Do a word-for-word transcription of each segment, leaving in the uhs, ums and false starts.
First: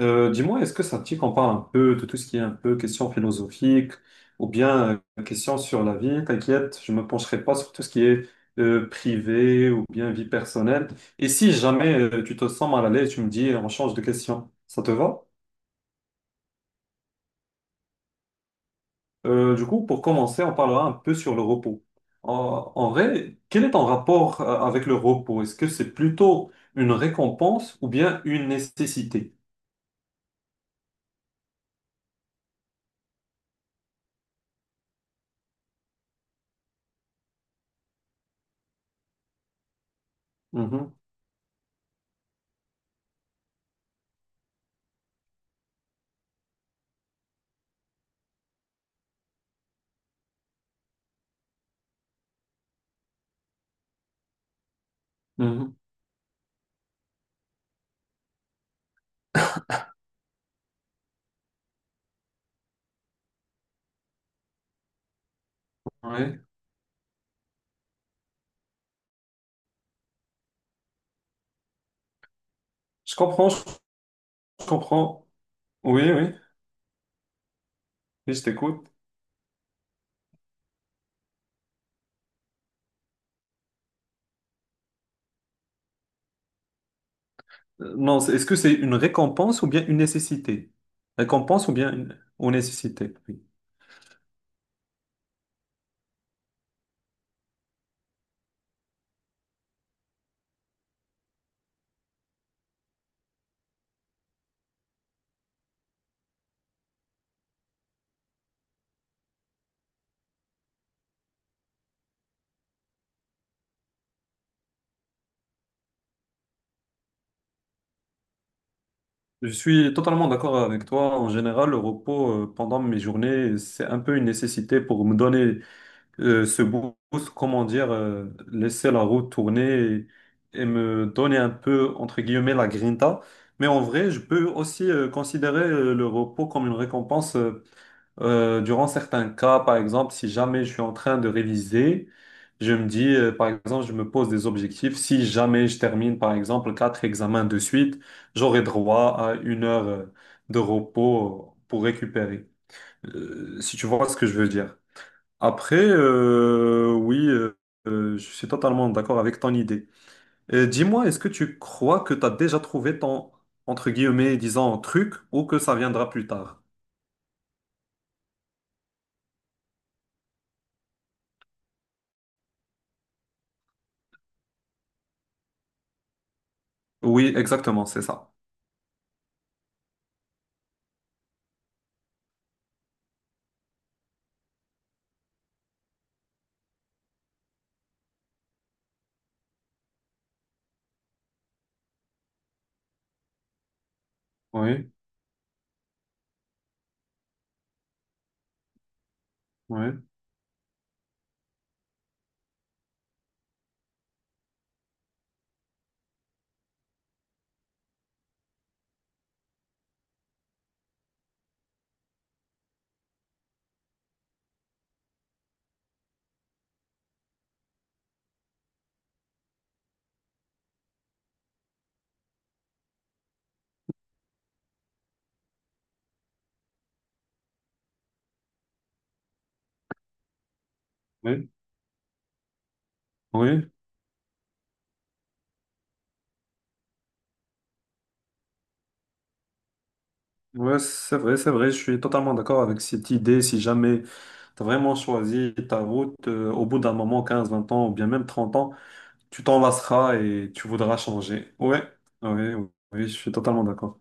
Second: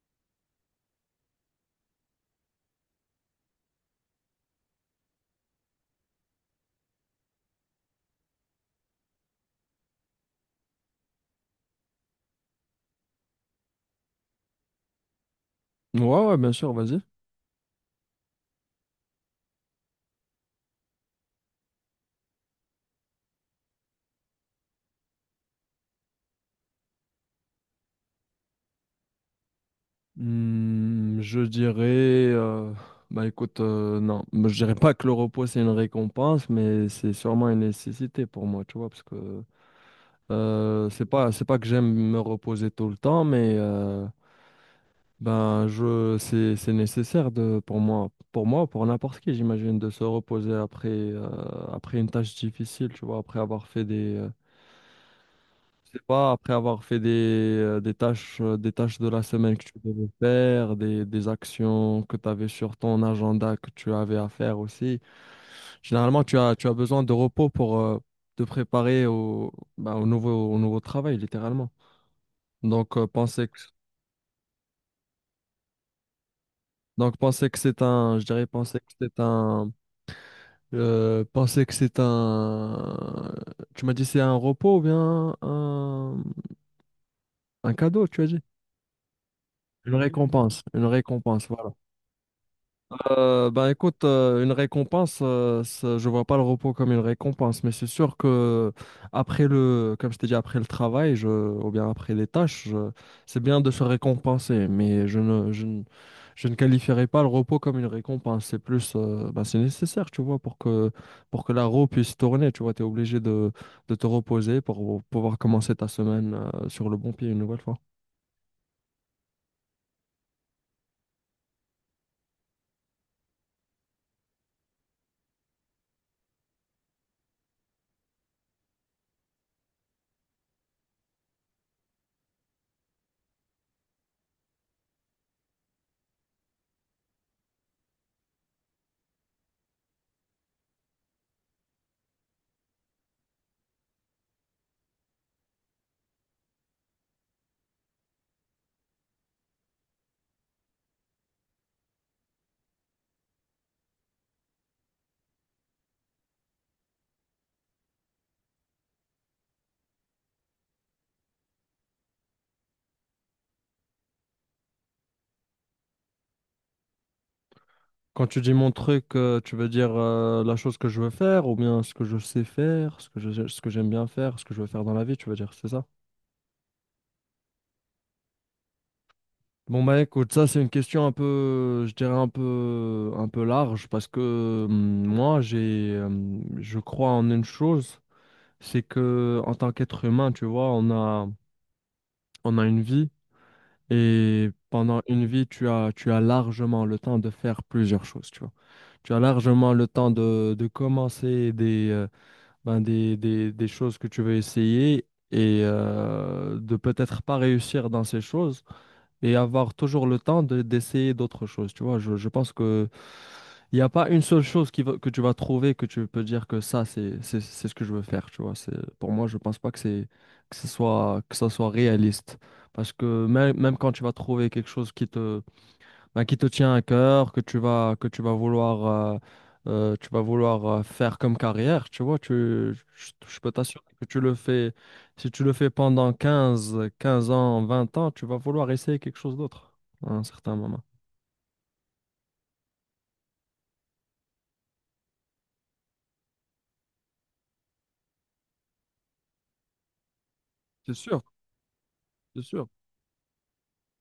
Euh, dis-moi, est-ce que ça te dit qu'on parle un peu de tout ce qui est un peu question philosophique ou bien euh, question sur la vie? T'inquiète, je me pencherai pas sur tout ce qui est euh, privé ou bien vie personnelle. Et si jamais euh, tu te sens mal à l'aise, tu me dis, on change de question. Ça te va? Ouais, ouais, bien sûr, vas-y. Euh, du coup, pour commencer, on parlera un peu sur le repos. En, en vrai, quel est ton rapport euh, avec le repos? Est-ce que c'est plutôt une récompense ou bien une nécessité? Hmm, je dirais, euh, bah écoute, euh, non, moi, je dirais pas que le repos c'est une récompense, mais c'est sûrement une nécessité pour moi, tu vois, parce que euh, Mhm, c'est pas, c'est pas que j'aime me reposer tout le temps, mais euh, ben je, c'est, c'est nécessaire de, pour moi, pour moi, pour n'importe qui, j'imagine, de se reposer après, euh, après une tâche difficile, tu vois, après avoir fait des, euh, mhm, je sais pas, après avoir fait des, euh, des tâches, euh, des tâches de la semaine que tu devais faire, des, des actions que tu avais sur ton agenda que tu avais à faire aussi. Généralement, tu ouais. as, tu as besoin de repos pour euh, te préparer au, bah, au nouveau, au nouveau travail, littéralement. Donc, euh, Je penser comprends, que, je comprends. Oui, oui. donc penser que c'est un, je Oui, je dirais, penser que t'écoute. c'est un, euh, penser que c'est un, tu m'as dit c'est un repos ou bien un, un Euh, cadeau, Non, tu as c'est- dit? est-ce que c'est une récompense ou bien Une une récompense, nécessité? une récompense, Récompense ou voilà. bien une, ou nécessité, oui. Euh, ben écoute, euh, une récompense, euh, ça- je vois pas le repos comme une récompense, mais c'est sûr que après le, comme je t'ai dit, après le travail, je, ou bien après les tâches, je- c'est bien de se récompenser, mais je ne, je ne, je ne qualifierais pas le repos comme une récompense. C'est plus, euh, ben, c'est nécessaire, tu vois, pour que pour que la roue puisse tourner, tu vois, tu es obligé de, de te reposer pour pouvoir commencer ta semaine, euh, sur le bon pied une nouvelle fois. Je suis totalement d'accord avec toi. En général, le repos euh, pendant mes journées, c'est un peu une nécessité pour me donner euh, ce boost, comment dire, euh, laisser la roue tourner et, et me donner un peu, entre guillemets, la grinta. Mais en vrai, je peux aussi euh, considérer euh, le repos comme une récompense euh, euh, durant certains cas. Par exemple, si jamais je suis en train de réviser, je me dis, euh, par exemple, je me pose des objectifs. Si jamais je termine, par exemple, quatre examens de suite, j'aurai droit à une heure euh, de repos pour récupérer. Euh, si tu vois ce que je veux dire. Après, euh, oui, euh, euh, je suis totalement d'accord avec ton idée. Euh, dis-moi, est-ce que tu crois que tu as déjà trouvé ton, entre guillemets, disons, truc ou que ça viendra plus tard? Quand tu dis mon truc, euh, tu veux dire euh, la chose que je veux faire ou bien ce que je sais faire, ce que je, ce que j'aime bien faire, ce que je veux faire dans la vie, tu veux dire, c'est ça? Oui, exactement, c'est ça. Bon bah écoute, ça c'est une question un peu, je dirais un peu, un peu large parce que hum, moi j'ai, hum, je crois en une chose, c'est que en tant qu'être humain, tu vois, on a, on a une vie et Oui, pendant une vie, tu as, tu as largement le temps de faire plusieurs choses, tu vois. Tu as largement le oui, temps de, de commencer des, euh, ben, des, des, des choses que tu veux essayer et euh, de peut-être pas réussir dans ces choses et avoir toujours le temps de- d'essayer d'autres choses. Tu vois, je, je pense que il n'y a pas une seule chose qui va- que tu vas trouver que tu peux dire que ça, c'est, c'est, c'est ce que je veux faire. Tu vois, c'est, pour moi, je pense pas que c'est, que ce soit, que ça soit réaliste. Parce que même, même quand tu vas trouver quelque chose qui te, ben, qui te tient à cœur, que tu vas, que tu vas vouloir, euh, euh, tu vas vouloir euh, faire comme oui, carrière, tu vois, tu, je, je peux oui, t'assurer que tu le fais, si tu le fais pendant quinze quinze ans, vingt ans, tu vas vouloir essayer quelque chose d'autre à un certain ouais, moment. c'est vrai, c'est vrai, je suis totalement d'accord avec cette idée. Si jamais tu as vraiment choisi ta route, euh, au bout d'un moment, quinze, vingt ans ou bien même trente ans, tu t'en lasseras et tu C'est voudras sûr, changer. Oui, c'est oui, sûr. oui, je suis totalement d'accord.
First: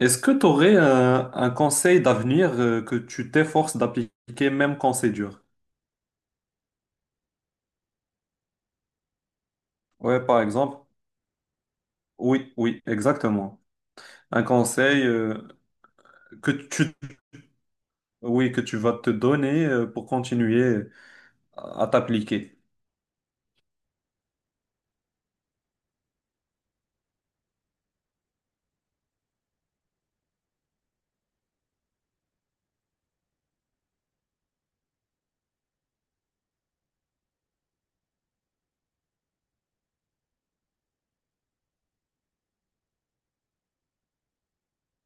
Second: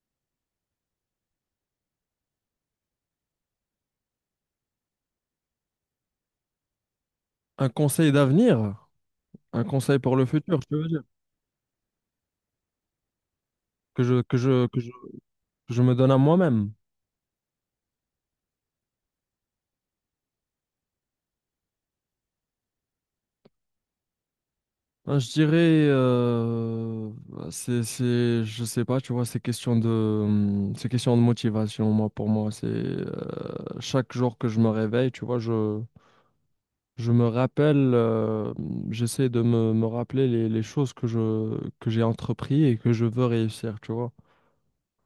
Est-ce que tu aurais un, un conseil d'avenir euh, que tu t'efforces d'appliquer même quand c'est dur? Un conseil d'avenir, un conseil pour Ouais, le par futur, je exemple. veux dire, Oui, oui, exactement. que je, que Un je, que je, conseil euh, que je me donne à que moi-même. tu, oui, que tu vas te donner euh, pour continuer à, à t'appliquer. Ah, je dirais, euh, bah, c'est, c'est, je sais pas, tu vois, c'est question de, hum, c'est question de motivation, moi, pour moi. C'est euh, chaque jour que je me réveille, tu vois, je, je me rappelle, euh, j'essaie de me, me rappeler les, les choses que je, que j'ai entrepris et que je veux réussir, tu vois.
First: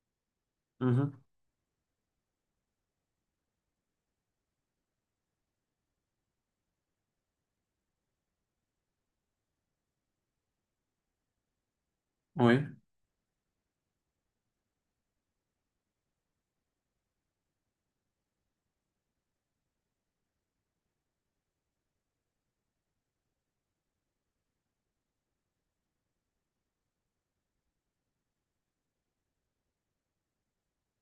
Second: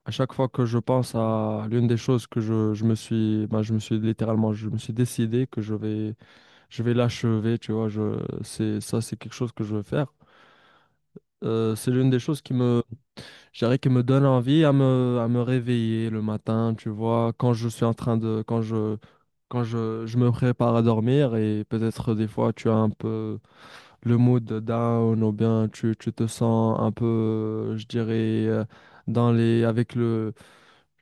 À chaque fois que je pense Mhm. à l'une des choses que je, je me suis, bah, je me suis littéralement, je me suis décidé que je vais, je vais l'achever, tu vois, je, c'est, ça, c'est quelque chose que je veux faire. Euh, c'est l'une des choses qui Oui, me, je dirais, qui me donne envie à me, à me réveiller le matin, tu vois, quand je suis en train de, quand je, quand je, je me prépare à dormir et peut-être des fois tu as un peu le mood down ou bien tu, tu te sens un peu, je dirais, euh, dans les, avec le,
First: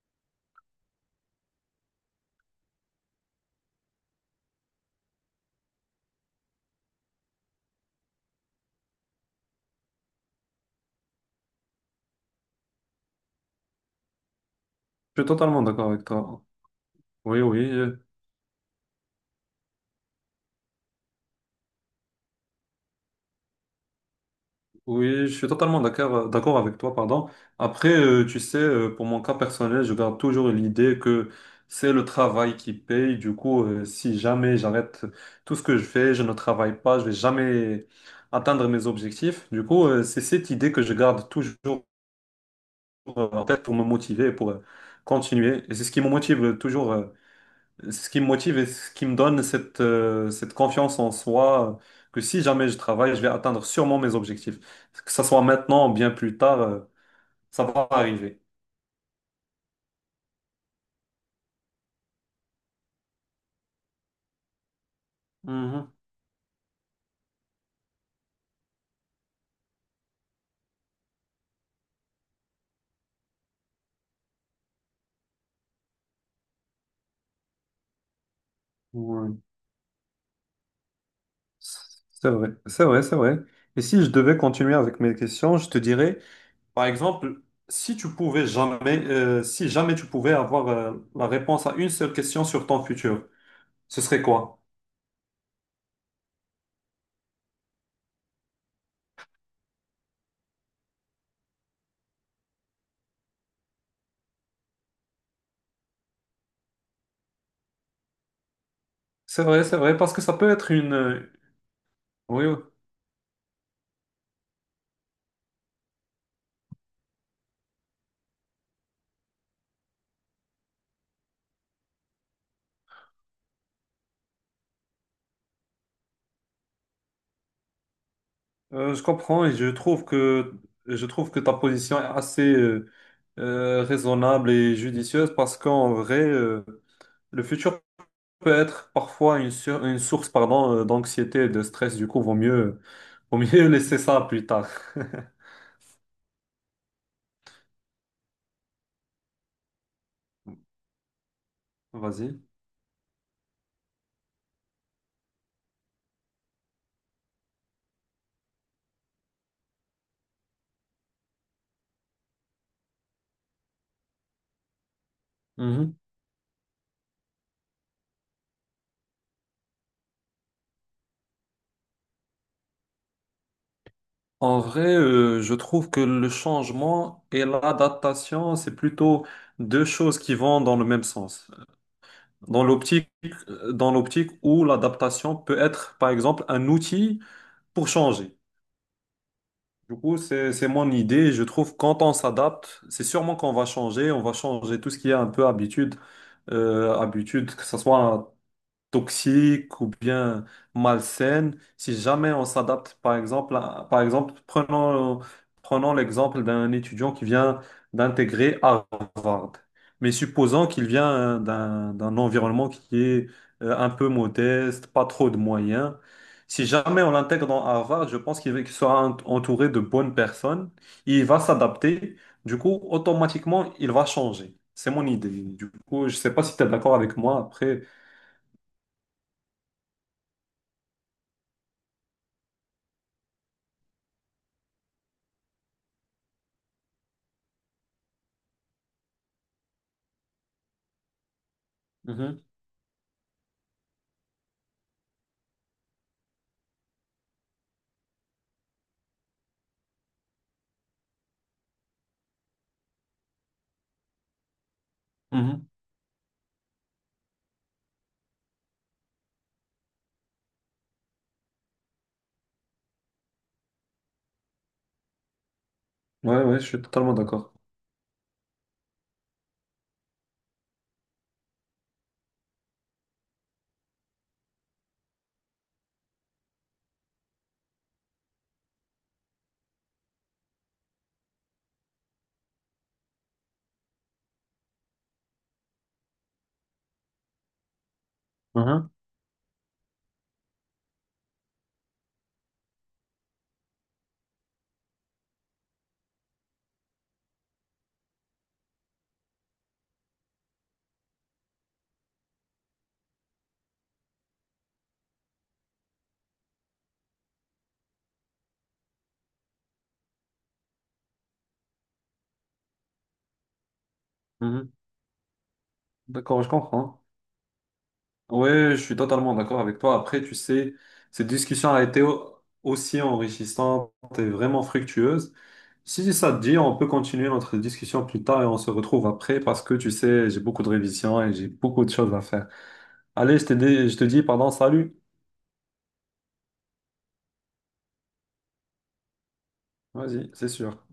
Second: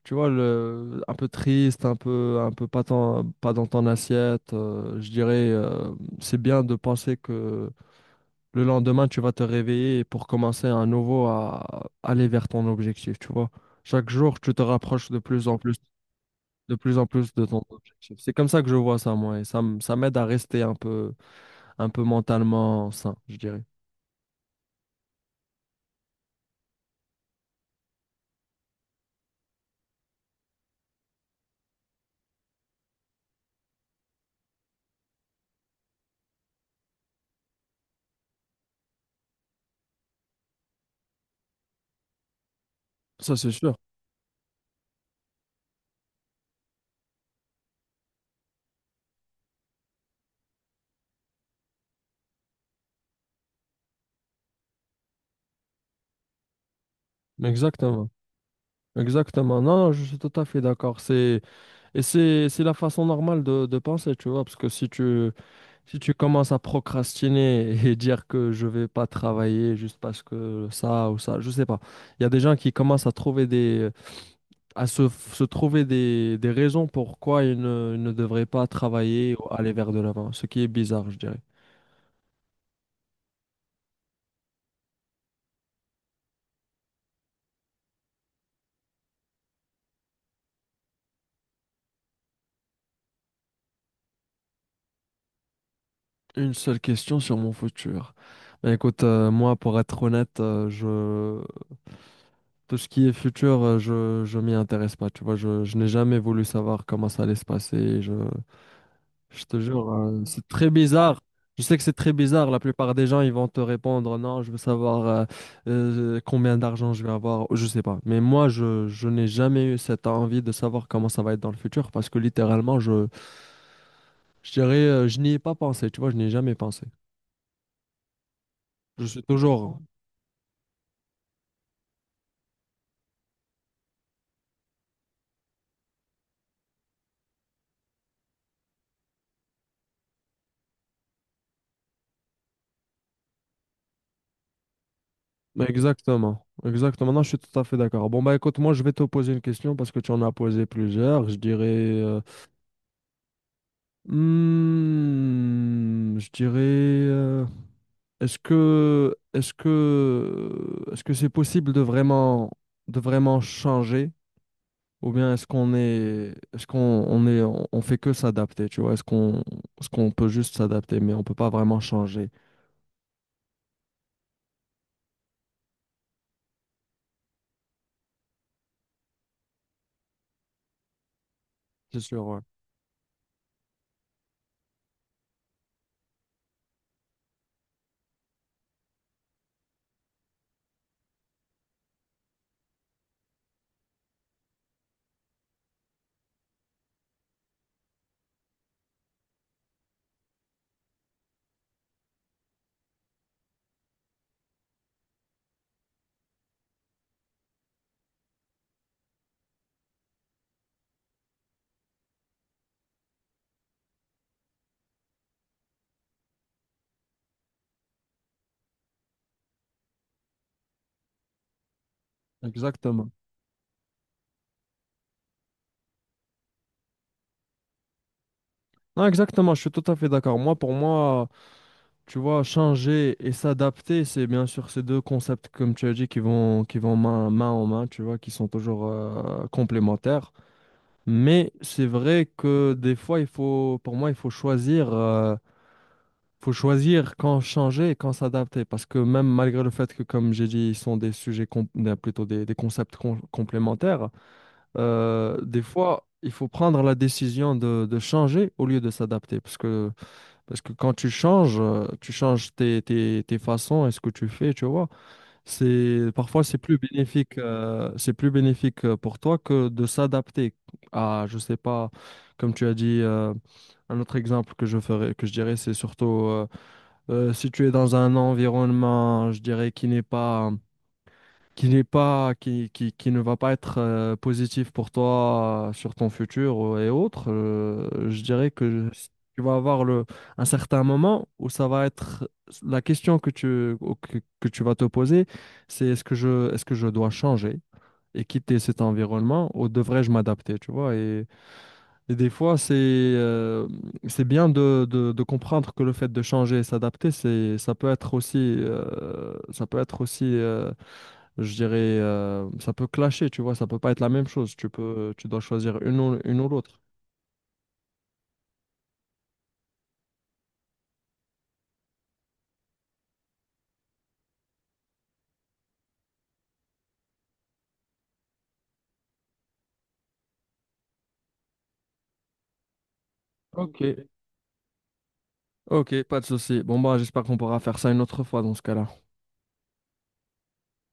tu vois, le, un peu triste, un peu, un peu pas, tant- pas dans ton assiette. Euh, je dirais, euh, c'est bien de penser que le lendemain, tu vas te réveiller pour commencer à nouveau à aller vers ton objectif, tu vois. Chaque jour, tu te rapproches de je suis plus en totalement plus, d'accord avec toi. de plus en plus Oui, de ton oui. euh, objectif. C'est comme ça que je vois ça, moi, et ça, m- ça m'aide à rester un peu, un peu mentalement sain, je dirais. Oui, je suis totalement d'accord, euh, d'accord avec toi, pardon. Après, euh, tu sais, euh, pour mon cas personnel, je garde toujours l'idée que c'est le travail qui paye. Du coup, euh, si jamais j'arrête tout ce que je fais, je ne travaille pas, je vais jamais atteindre mes objectifs. Du coup, euh, c'est cette idée que je garde toujours euh, Ça, en c'est tête pour sûr. me motiver, et pour euh, continuer. Et c'est ce qui me motive euh, toujours. euh, Ce qui me motive et ce qui me donne cette, euh, cette confiance en soi, euh, que si jamais je travaille, je vais atteindre sûrement mes objectifs. Que ça soit maintenant ou bien plus tard, euh, ça va Exactement. arriver. Exactement. Non, non, je suis tout à fait d'accord. C'est, et c'est, c'est la façon normale de, de penser, tu vois, parce que si tu, Mhm. si tu commences à procrastiner et dire que je vais pas travailler juste parce que ça ou ça, je sais pas. Il y a des gens qui commencent à trouver des, à se, se trouver des, des raisons pourquoi ils ne, ils ne devraient pas travailler Ouais. ou aller vers de l'avant, ce qui est bizarre, je dirais. C'est vrai, c'est vrai, c'est vrai. Et si je devais continuer avec mes questions, je te dirais, par exemple, si tu pouvais jamais, euh, si jamais tu pouvais avoir, euh, la réponse à une seule question sur ton futur, ce serait quoi? Une seule question sur mon futur. Ben écoute, euh, moi, pour être honnête, euh, je... tout ce qui est futur, euh, je, je m'y intéresse pas. Tu vois, je, je n'ai jamais voulu savoir comment ça allait se passer. Je... C'est Je te vrai, c'est jure, vrai, parce que euh, ça c'est peut très être une... bizarre. euh, Je sais que c'est très Oui, bizarre. La plupart des gens, ils vont te répondre, non, je veux savoir euh, euh, combien d'argent je vais avoir. Je sais pas. Mais moi, je, je n'ai jamais eu cette envie de savoir comment ça va être dans le futur parce que littéralement, je, je dirais, euh, je n'y ai pas pensé. Tu vois, je n'y ai jamais pensé. Euh, je Je suis comprends et je toujours. trouve que je trouve que ta position est assez euh, euh, raisonnable et judicieuse parce qu'en vrai, euh, le futur peut être parfois une, sur- une source pardon, euh, d'anxiété et de stress. Du coup, vaut mieux, vaut mieux laisser ça plus tard. Mais exactement. Exactement. Non, je suis tout à fait d'accord. Bon, bah écoute, moi, je vais te poser une question parce que tu en as posé plusieurs. Je dirais. euh, Vas-y. hmm, je dirais. euh, Est-ce que, est-ce que, est-ce que c'est possible de vraiment, de vraiment changer? Ou bien est-ce qu'on Mhm. est, est-ce qu'on on est, on, on fait que s'adapter, tu vois? Est-ce qu'on, est-ce qu'on peut juste s'adapter, mais on peut pas vraiment changer? En vrai, euh, je trouve que le changement et l'adaptation, c'est plutôt deux choses qui vont dans le même sens. C'est sûr, ouais. Dans l'optique, euh, Dans l'optique où l'adaptation peut être, par exemple, un outil pour changer. Du coup, c'est, c'est mon idée. Je trouve que quand on s'adapte, c'est sûrement qu'on va changer. On va changer tout ce qui est un peu habitude. Euh, habitude, que ce soit toxiques ou bien malsaines, si jamais on s'adapte, par exemple, à- par exemple, prenons, prenons l'exemple d'un étudiant qui vient d'intégrer Harvard. Mais supposons qu'il vient euh, d'un, d'un environnement qui est euh, un peu modeste, pas trop de moyens. Si jamais on l'intègre dans Harvard, je pense qu'il va- qu'il sera ent- entouré de bonnes personnes. Il va s'adapter. Du coup, Exactement. automatiquement, il va changer. C'est mon idée. Du coup, je ne sais pas si tu es d'accord avec moi après. Non, exactement, je suis tout à fait d'accord. Moi, pour moi, tu vois, changer et s'adapter, c'est bien sûr ces deux concepts, comme tu as dit, qui vont, qui vont main, main en main, tu vois, qui sont toujours euh, complémentaires. Mais c'est vrai que des fois, il faut, pour moi, il faut choisir, euh, faut choisir quand changer et quand s'adapter. Parce que même malgré le fait que, comme j'ai dit, ils sont des sujets, com- euh, plutôt des, des concepts com- complémentaires, euh, des Mhm. fois, il faut prendre la décision de, de changer au lieu de s'adapter. Parce que, parce que quand tu changes, euh, tu changes tes, tes, tes façons et ce que tu fais, tu vois. C'est parfois Ouais, c'est ouais, je plus suis totalement bénéfique d'accord. euh, c'est plus bénéfique euh, pour toi que de s'adapter à je sais pas comme tu as dit euh, un autre exemple que je ferais que je dirais c'est surtout euh, euh, si tu es dans un environnement je dirais qui n'est pas qui n'est pas, qui, qui, qui ne va pas être euh, positif pour toi euh, sur ton futur euh, et autres, euh, je dirais que Mhm, s- tu vas avoir le, un certain moment où ça va être la question que tu, au- que, que tu vas te poser, c'est est-ce que je, est-ce que je dois changer et quitter cet environnement ou devrais-je m'adapter, tu vois? Et, et des fois, c'est euh, c'est bien de, de, de comprendre que le fait de changer et s'adapter, c'est, ça peut être aussi, euh, ça peut être aussi euh, je dirais, euh, ça peut clasher, tu vois, ça peut pas être la même chose. Tu mhm. peux, tu dois choisir une ou, une D'accord, ou je l'autre. comprends. Hein. Ouais, je suis totalement d'accord avec toi. Après, tu sais, cette discussion a été au- aussi enrichissante et vraiment fructueuse. Si ça te dit, on peut continuer notre discussion plus tard et on se retrouve après parce que tu sais, j'ai beaucoup de révisions et j'ai beaucoup de choses à faire. Allez, je te dis, je te Ok. dis, pardon, salut. Ok, pas de souci. Bon, bah, j'espère qu'on pourra faire ça une autre fois dans ce cas-là. Vas-y, c'est sûr.